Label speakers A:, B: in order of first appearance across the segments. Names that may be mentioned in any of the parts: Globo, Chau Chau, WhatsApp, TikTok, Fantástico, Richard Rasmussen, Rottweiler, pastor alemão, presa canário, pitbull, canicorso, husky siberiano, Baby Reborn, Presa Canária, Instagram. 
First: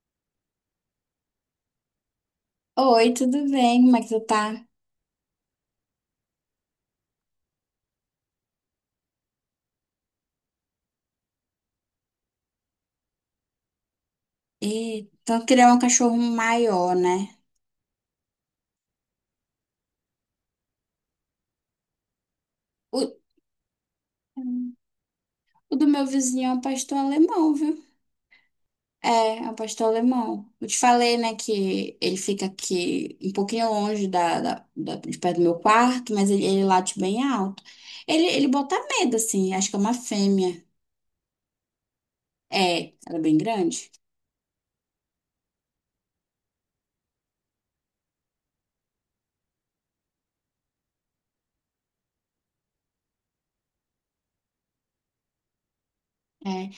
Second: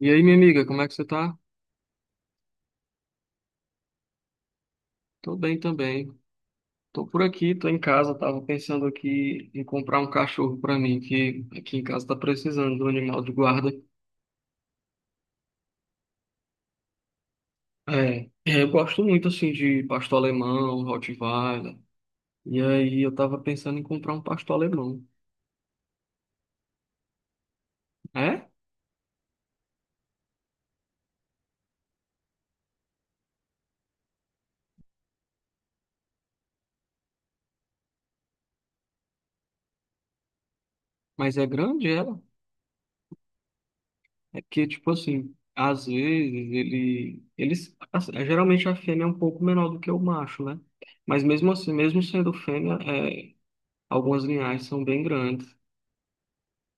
A: E aí, minha amiga, como é que você tá?
B: Oi, tudo bem? Como é que tu tá?
A: Tô bem também. Tô por aqui, tô em casa, tava pensando aqui em comprar um cachorro pra mim, que aqui em casa tá precisando de um animal de guarda.
B: E então criar um cachorro maior, né?
A: Eu gosto muito assim de pastor alemão, Rottweiler. E
B: O,
A: aí eu tava pensando em comprar um pastor
B: Hum.
A: alemão.
B: O do meu vizinho é um pastor alemão, viu?
A: É?
B: É, é um pastor alemão. Eu te falei, né, que ele fica aqui um pouquinho longe de perto do meu quarto, mas ele late bem alto. Ele bota medo, assim, acho que é uma fêmea.
A: Mas é grande ela?
B: É, ela é bem grande.
A: É porque, tipo assim, às vezes ele, eles, assim, geralmente a fêmea é um pouco menor do que o macho, né? Mas mesmo assim, mesmo sendo fêmea, algumas linhagens são bem grandes.
B: É.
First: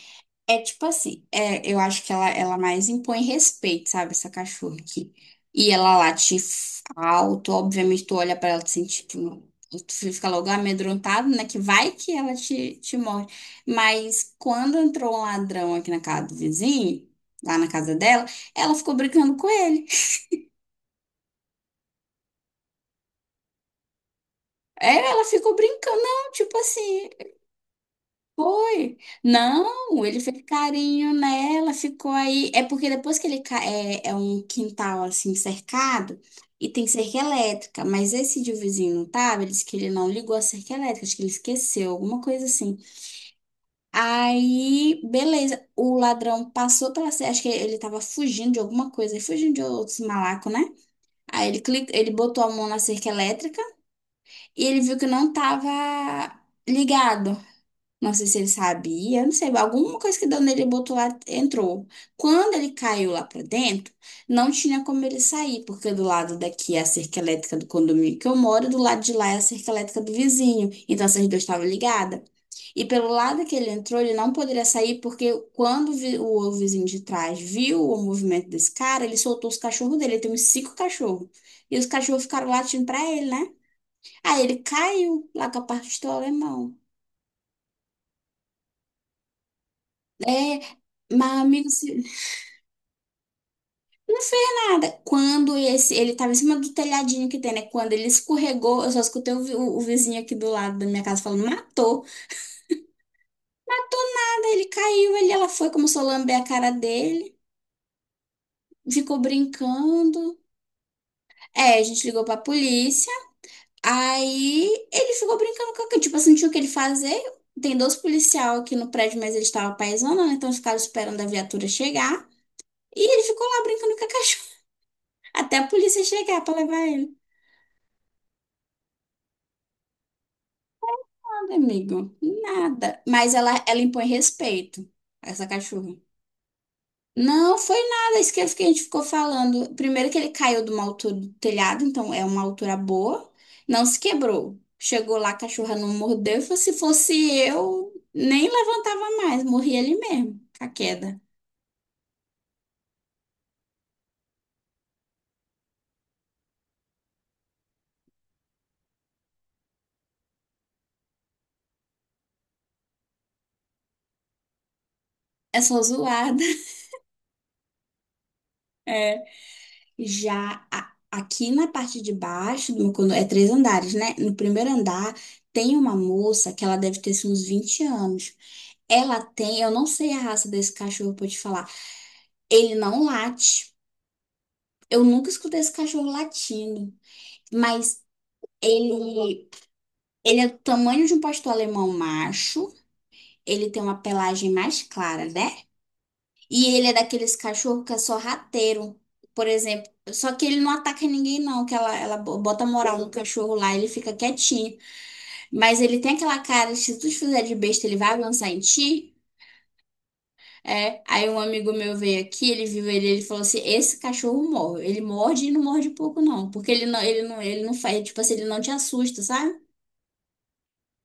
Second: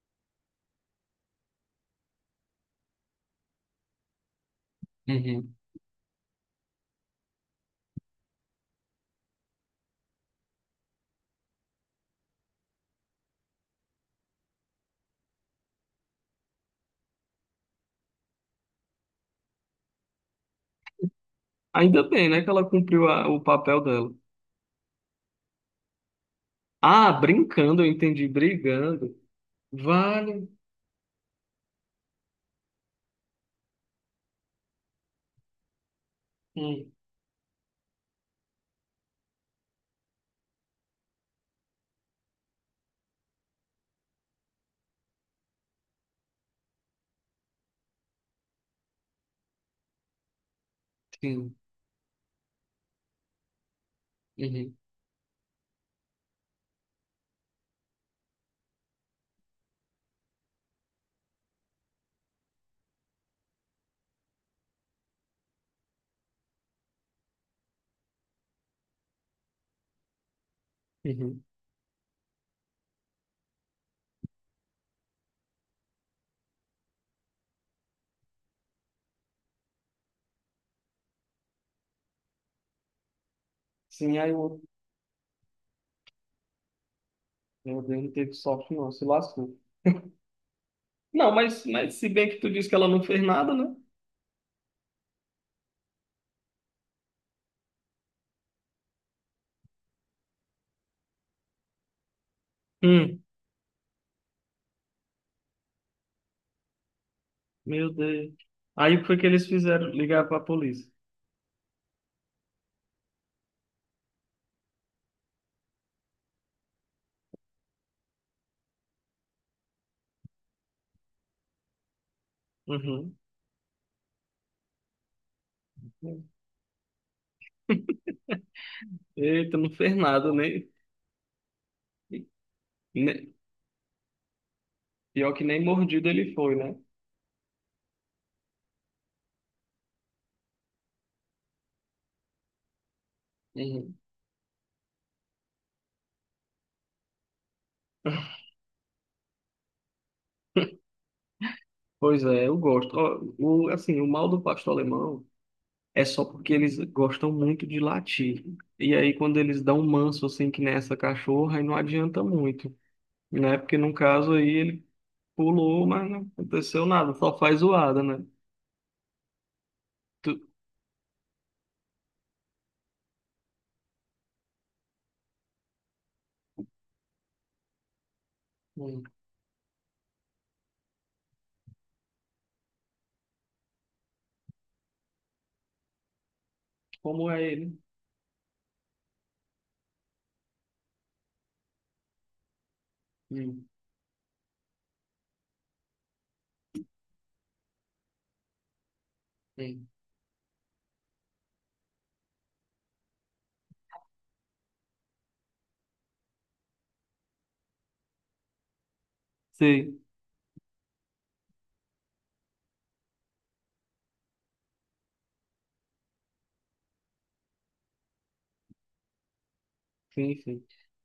B: É tipo assim, eu acho que ela mais impõe respeito, sabe? Essa cachorra aqui.
A: Uhum.
B: E ela late alto, obviamente tu olha pra ela e tu sente, tipo, tu fica logo amedrontado, né? Que vai que ela te morde. Mas quando entrou um ladrão aqui na casa do vizinho, lá na casa dela, ela ficou brincando com ele.
A: Ainda bem, né, que ela cumpriu o papel dela.
B: É, ela ficou brincando, não, tipo assim.
A: Ah, brincando, eu entendi,
B: Foi?
A: brigando.
B: Não, ele fez
A: Vale.
B: carinho nela, ficou aí. É porque depois que é um quintal assim cercado e tem
A: Hum,
B: cerca elétrica, mas esse de vizinho não tava. Ele disse que ele não ligou a cerca elétrica, acho que ele esqueceu, alguma coisa assim. Aí, beleza, o ladrão passou pela cerca, acho que ele tava fugindo de alguma coisa, fugindo de outros malacos, né? Aí
A: sim.
B: ele clica, ele botou a mão na cerca elétrica e
A: Uhum,
B: ele viu que não tava ligado. Não sei se ele sabia, não sei, alguma coisa que deu nele, ele botou lá, entrou. Quando ele caiu lá pra dentro, não tinha como ele sair, porque do lado daqui é a cerca elétrica do condomínio que eu moro, e do lado de lá é a cerca elétrica do vizinho. Então essas duas
A: uhum.
B: estavam ligadas. E pelo lado que ele entrou, ele não poderia sair, porque quando o vizinho de trás viu o movimento desse cara, ele soltou os cachorros dele. Ele tem uns cinco cachorros. E os cachorros ficaram latindo pra ele, né?
A: Sim, aí
B: Aí ele
A: o
B: caiu lá com a parte do alemão.
A: meu Deus, não teve sorte, não, se lascou.
B: É,
A: Não,
B: mas amigo,
A: mas se bem que tu disse que ela não fez nada, né?
B: não fez nada. Quando esse, ele tava em cima do telhadinho que tem, né? Quando ele escorregou, eu só escutei o vizinho aqui do lado da minha casa falando, matou.
A: Hum,
B: Matou nada, ele caiu, ele, ela foi, começou a lamber a cara dele,
A: meu Deus. Aí o que foi
B: ficou
A: que eles fizeram? Ligar
B: brincando.
A: pra polícia.
B: É, a gente ligou pra polícia, aí ele ficou brincando com aquilo, tipo assim, não tinha o que ele fazer. Tem dois policial aqui no prédio, mas eles estavam paisando, né? Então eles ficaram esperando a viatura chegar. E
A: Uhum.
B: ele ficou lá brincando com a cachorra, até a polícia chegar pra levar ele.
A: Eita, não fez nada, nem.
B: Nada, amigo. Nada.
A: nem-
B: Mas ela impõe respeito,
A: Pior que
B: essa
A: nem
B: cachorra.
A: mordido ele foi, né?
B: Não foi nada isso que a gente ficou falando. Primeiro que ele caiu de uma altura do telhado, então é uma altura boa. Não
A: Uhum.
B: se quebrou. Chegou lá, a cachorra não mordeu. E falou, se fosse eu, nem levantava mais. Morri ali mesmo, com a queda.
A: Pois é, eu gosto. Ó, o, assim, o mal do pastor alemão é só porque eles gostam muito de latir. E aí, quando eles dão um manso assim, que nessa cachorra, aí não adianta muito, né? Porque no caso aí ele
B: É só
A: pulou, mas não
B: zoada.
A: aconteceu nada, só faz zoada, né? Tu-
B: Já aqui na parte de baixo, é três andares, né? No primeiro andar tem uma moça que ela deve ter assim, uns 20 anos.
A: Hum.
B: Ela tem, eu não sei a raça desse cachorro pra te falar. Ele não late. Eu nunca escutei esse cachorro latindo,
A: Como é ele?
B: mas ele ele é do tamanho de um pastor alemão macho.
A: Hum,
B: Ele tem uma pelagem mais clara, né? E ele é daqueles cachorro que é só sorrateiro, por
A: hum.
B: exemplo. Só que ele não ataca ninguém, não, que ela bota moral no cachorro lá, ele fica quietinho. Mas ele tem aquela cara, se tu te fizer de besta, ele vai avançar em ti.
A: Sei,
B: É, aí um amigo meu veio aqui, ele viu ele, ele falou assim, esse cachorro morre. Ele morde e não morde pouco, não. Porque ele não faz, tipo assim, ele não te assusta, sabe?
A: sim, sim.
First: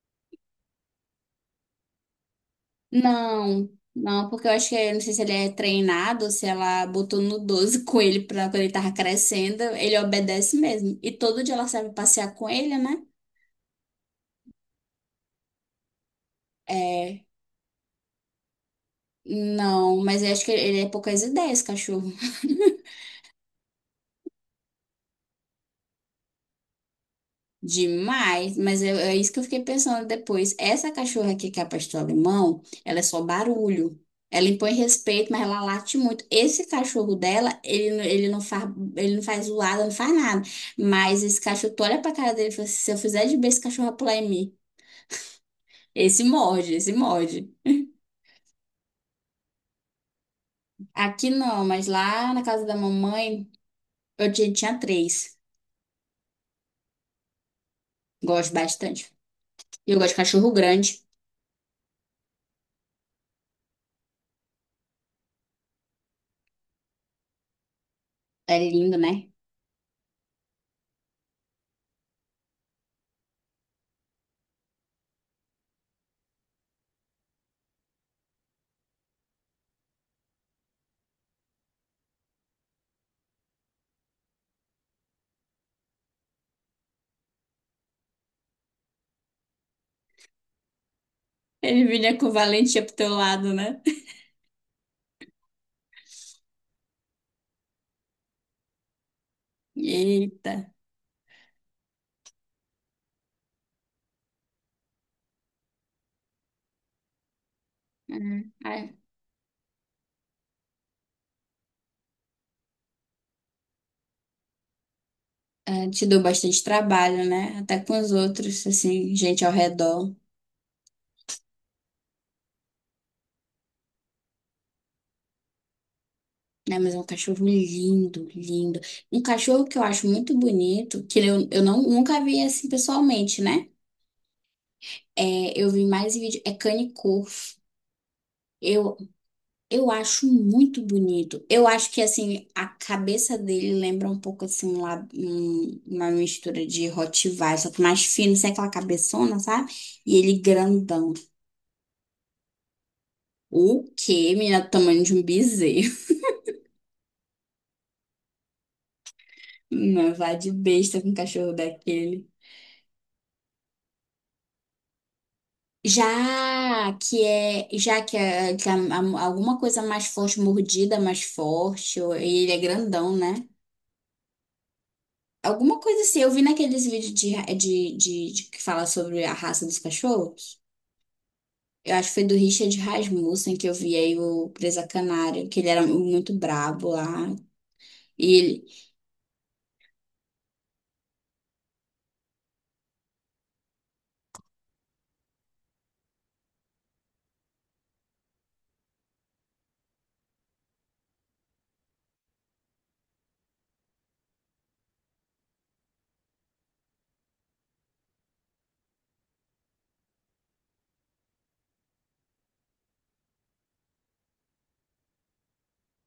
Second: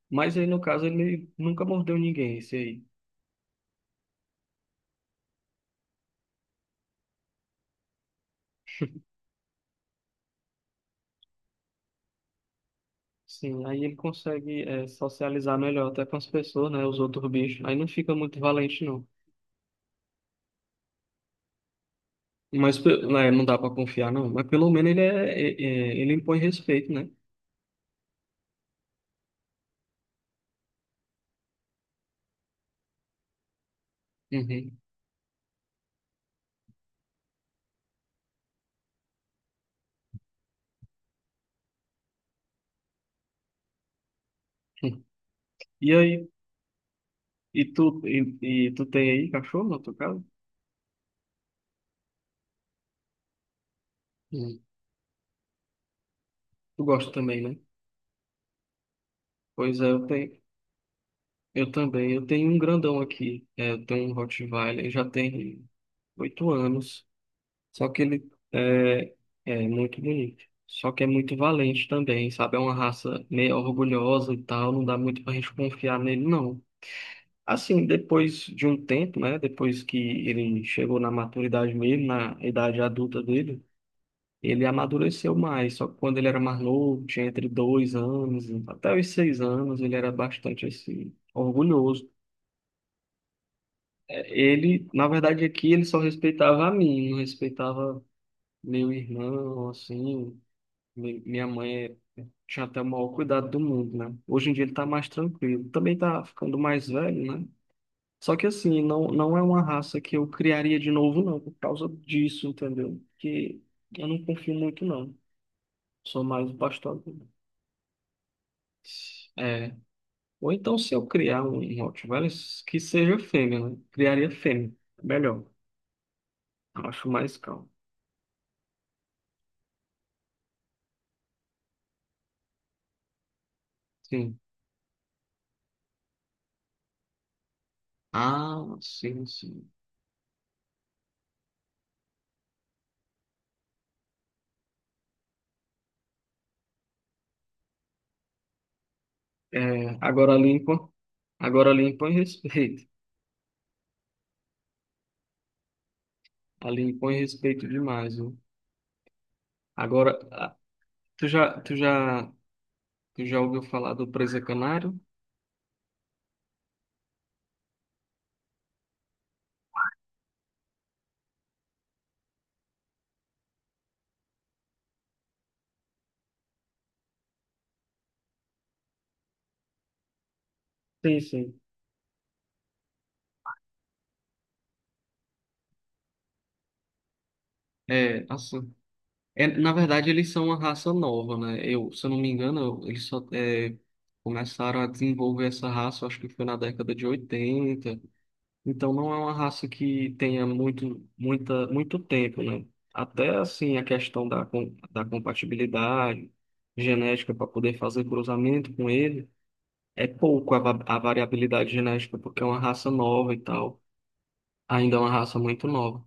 A: Mas aí no caso ele nunca mordeu ninguém, esse aí.
B: Não, não, porque eu acho que, eu não sei se ele é treinado, se ela botou no 12 com ele pra quando ele tava crescendo, ele obedece mesmo. E todo dia ela serve passear com ele, né?
A: Sim, aí ele consegue socializar melhor até com as pessoas, né? Os
B: É,
A: outros bichos. Aí não fica muito valente, não.
B: não, mas eu acho que ele é poucas ideias, cachorro.
A: Mas né, não dá para confiar, não. Mas pelo menos ele, ele impõe respeito, né?
B: Demais, mas é isso que eu fiquei pensando depois. Essa cachorra aqui que é a pastor alemão, ela é só barulho. Ela impõe
A: Uhum.
B: respeito, mas ela late muito. Esse cachorro dela, ele não faz zoada, não faz nada. Mas esse cachorro, tu olha pra cara dele e fala assim, se eu fizer de bem, esse cachorro vai pular em mim.
A: E
B: Esse
A: aí,
B: morde, esse morde.
A: e tu, e, e tu tem aí cachorro na tua casa?
B: Aqui não, mas lá na casa da mamãe, eu tinha,
A: Uhum.
B: tinha três.
A: Tu gosta também, né?
B: Gosto bastante.
A: Pois é,
B: E eu
A: eu
B: gosto de
A: tenho,
B: cachorro grande.
A: eu também. Eu tenho um grandão aqui. É, eu tenho um Rottweiler, ele já tem 8 anos. Só que ele
B: É lindo, né?
A: é muito bonito. Só que é muito valente também, sabe? É uma raça meio orgulhosa e tal. Não dá muito pra gente confiar nele, não. Assim, depois de um tempo, né? Depois que ele chegou na maturidade mesmo, na idade adulta dele, ele amadureceu mais. Só que quando ele era mais novo, tinha entre 2 anos, até os 6 anos, ele era bastante assim,
B: Ele
A: orgulhoso.
B: vinha com valentia pro teu lado, né?
A: É. Ele, na verdade, aqui ele só respeitava a mim, não respeitava meu irmão, assim.
B: Eita.
A: Minha mãe tinha até o maior cuidado do mundo, né? Hoje em dia ele tá mais tranquilo. Também tá ficando mais velho, né?
B: É,
A: Só que assim,
B: é,
A: não, não é uma raça que eu criaria de novo, não, por causa disso, entendeu? Porque eu não confio muito, não.
B: é, te deu
A: Sou mais um
B: bastante
A: pastor.
B: trabalho, né? Até com os outros, assim, gente ao
A: É.
B: redor.
A: Ou então, se eu criar um Rottweiler, que seja fêmea, né? Criaria fêmea. Melhor.
B: Né?
A: Eu
B: Mas é um
A: acho mais
B: cachorro
A: calmo.
B: lindo, lindo. Um cachorro que eu acho muito bonito, que eu não, nunca vi assim pessoalmente, né?
A: Sim.
B: É, eu vi mais em vídeo, é Canicor.
A: Ah,
B: Eu,
A: sim, sim.
B: eu acho muito bonito. Eu acho que, assim, a cabeça dele lembra um pouco, assim, uma mistura de Rottweiler, só que mais fino, sem aquela cabeçona, sabe?
A: É,
B: E
A: agora
B: ele
A: limpa.
B: grandão.
A: Agora limpa em respeito.
B: O quê, menina? Do tamanho de um bezerro.
A: A limpa em respeito demais, viu? Agora,
B: Não vá de besta com um
A: tu
B: cachorro
A: já, tu já,
B: daquele.
A: tu já ouviu falar do presa canário?
B: Já que, é, que a- alguma coisa mais forte, mordida mais forte, e ele é grandão, né? Alguma coisa assim, eu vi naqueles vídeos de, ra- de que fala sobre a raça dos cachorros.
A: Sim, sim.
B: Eu acho que foi do Richard Rasmussen que eu vi aí o Presa Canária, que ele era muito brabo lá.
A: É,
B: E ele,
A: assim, na verdade eles são uma raça nova, né? Eu, se eu não me engano, eles começaram a desenvolver essa raça, acho que foi na década de 80. Então não é uma raça que tenha muito tempo, né? Até assim a questão da compatibilidade genética para poder fazer cruzamento com ele, é pouco a variabilidade genética, porque é uma raça nova e tal. Ainda é uma raça muito nova.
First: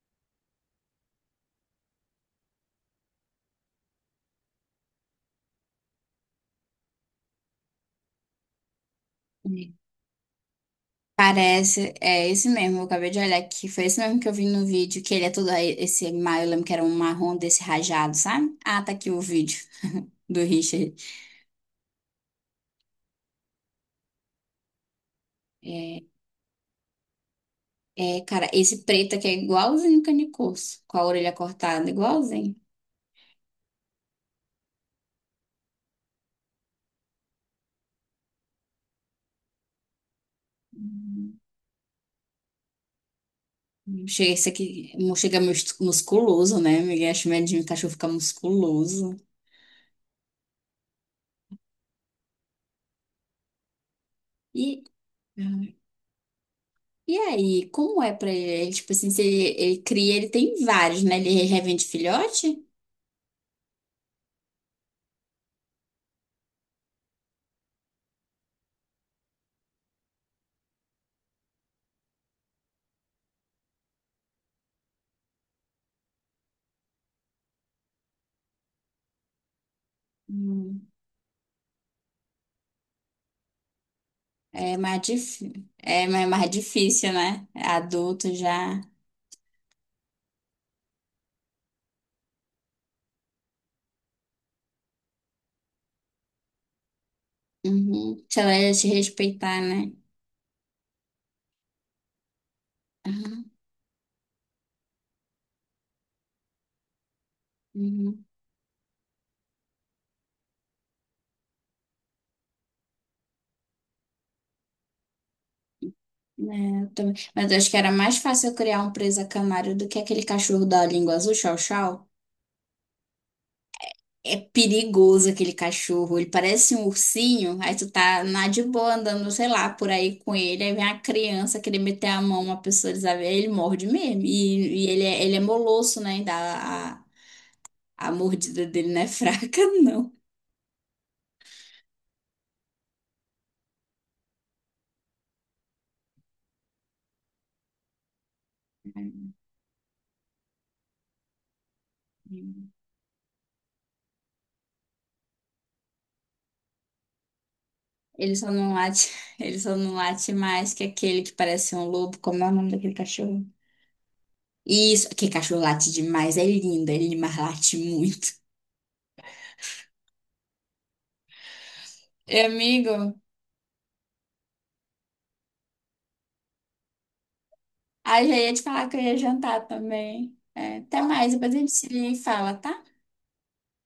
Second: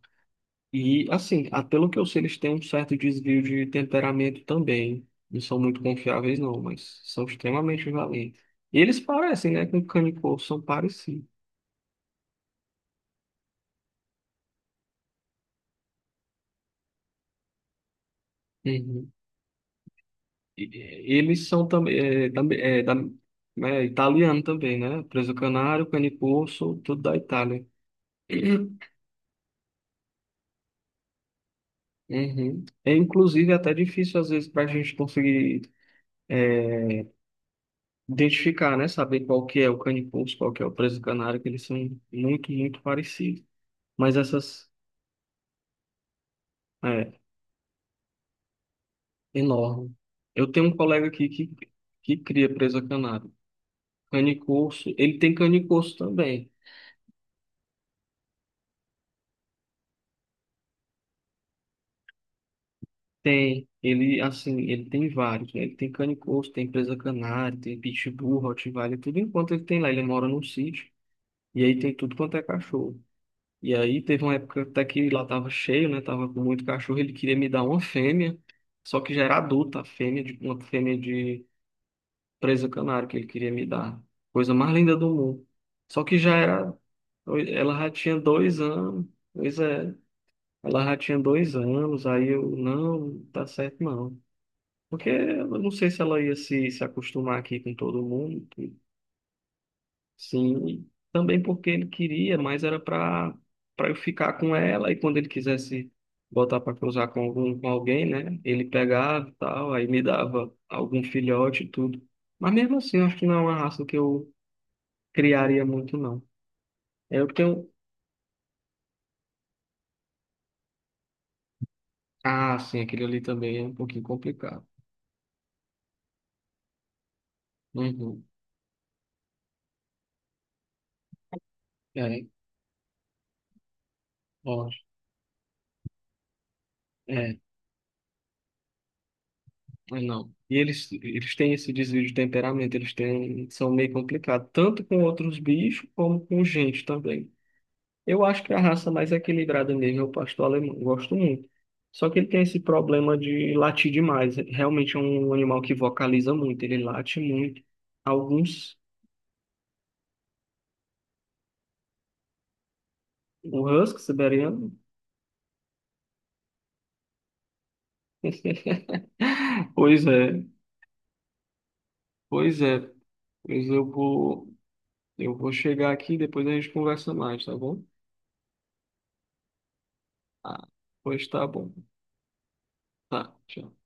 A: E, assim, ah, pelo que eu sei, eles têm um certo desvio de temperamento também. Não são muito confiáveis, não, mas são extremamente valentes. E eles parecem, né, com canicorso, são parecidos.
B: parece, é esse mesmo, eu acabei de olhar aqui, foi esse mesmo que eu vi no vídeo, que ele é todo esse, mar eu lembro que era um marrom desse rajado, sabe? Ah, tá aqui
A: Uhum.
B: o vídeo do
A: E-
B: Richard.
A: e- Eles são também, é, também- é, da- italiano também, né? Preso canário,
B: É,
A: canicorso, tudo da Itália.
B: é, cara, esse preto aqui é igualzinho o Canicos, com a orelha cortada, igualzinho.
A: Uhum. É, inclusive, é até difícil, às vezes, para a gente conseguir é, identificar, né? Saber qual que é o canicorso, qual que é o preso canário, que eles são muito, muito parecidos.
B: Hum.
A: Mas
B: Chega esse
A: essas
B: aqui, chega musculoso, né? Miguel
A: é
B: acho medinho, o cachorro fica musculoso.
A: enorme. Eu tenho um colega aqui que cria presa canário.
B: E,
A: Canicorso, ele tem canicorso também.
B: e aí, como é pra ele? Tipo assim, se ele cria, ele tem vários, né? Ele revende filhote?
A: Tem, ele assim, ele tem vários, né? Ele tem canicorso, tem presa canário, tem pitbull, rottweiler, tudo enquanto ele tem lá. Ele mora num sítio e aí tem tudo quanto é cachorro. E aí teve uma época até que lá tava cheio, né? Tava com muito cachorro, ele queria me dar uma fêmea, só que já era adulta, a fêmea de uma
B: Hum.
A: fêmea de presa canário que ele queria me dar. Coisa mais
B: É
A: linda
B: mais,
A: do
B: dif...
A: mundo. Só
B: é
A: que
B: mais
A: já
B: mais
A: era.
B: difícil, né?
A: Ela já tinha
B: Adulto
A: dois
B: já.
A: anos. Pois é. Ela já tinha dois anos. Aí eu, não, não tá certo não. Porque eu não sei se ela ia se acostumar aqui com todo
B: Uhum. Se
A: mundo.
B: ela ia te respeitar, né?
A: Sim. Também porque ele queria, mas era
B: Aham.
A: pra eu ficar com ela. E quando ele quisesse botar pra cruzar com algum, com alguém,
B: Uhum.
A: né? Ele pegava e tal. Aí me dava algum filhote e tudo. Mas mesmo assim, eu acho que não é uma raça que eu criaria muito, não.
B: É, eu também.
A: É, eu
B: Mas eu
A: tenho.
B: acho que era mais fácil eu criar um presa canário do que aquele cachorro da língua azul, chau chau.
A: Ah, sim, aquele ali também é um pouquinho
B: É
A: complicado.
B: perigoso aquele cachorro. Ele parece um ursinho. Aí tu tá
A: Uhum.
B: na de boa andando, sei lá, por aí com ele. Aí vem a criança querer meter a
A: É,
B: mão, uma pessoa desabia, ele morde mesmo.
A: ó,
B: E ele é molosso, né? Ainda a, a
A: é,
B: a mordida dele não é fraca,
A: mas
B: não.
A: não. E eles têm esse desvio de temperamento, eles têm, são meio complicados, tanto com outros bichos como com gente também. Eu acho que a raça mais equilibrada mesmo é o pastor alemão, eu gosto muito. Só que ele tem esse problema de latir demais. Realmente é um animal que vocaliza muito, ele late muito.
B: Ele só não
A: Alguns,
B: late, ele só não late mais que aquele que parece um lobo. Como é o nome daquele cachorro?
A: o husky siberiano.
B: Isso, que cachorro late demais, é lindo, ele mas late muito.
A: Pois é.
B: E,
A: Pois é,
B: amigo,
A: pois eu vou, eu vou chegar aqui e depois a gente conversa mais, tá bom?
B: ah, já ia te falar que eu ia jantar também.
A: Ah,
B: É, até
A: pois
B: mais,
A: tá
B: depois a
A: bom.
B: gente se fala, tá?
A: Tá, tchau.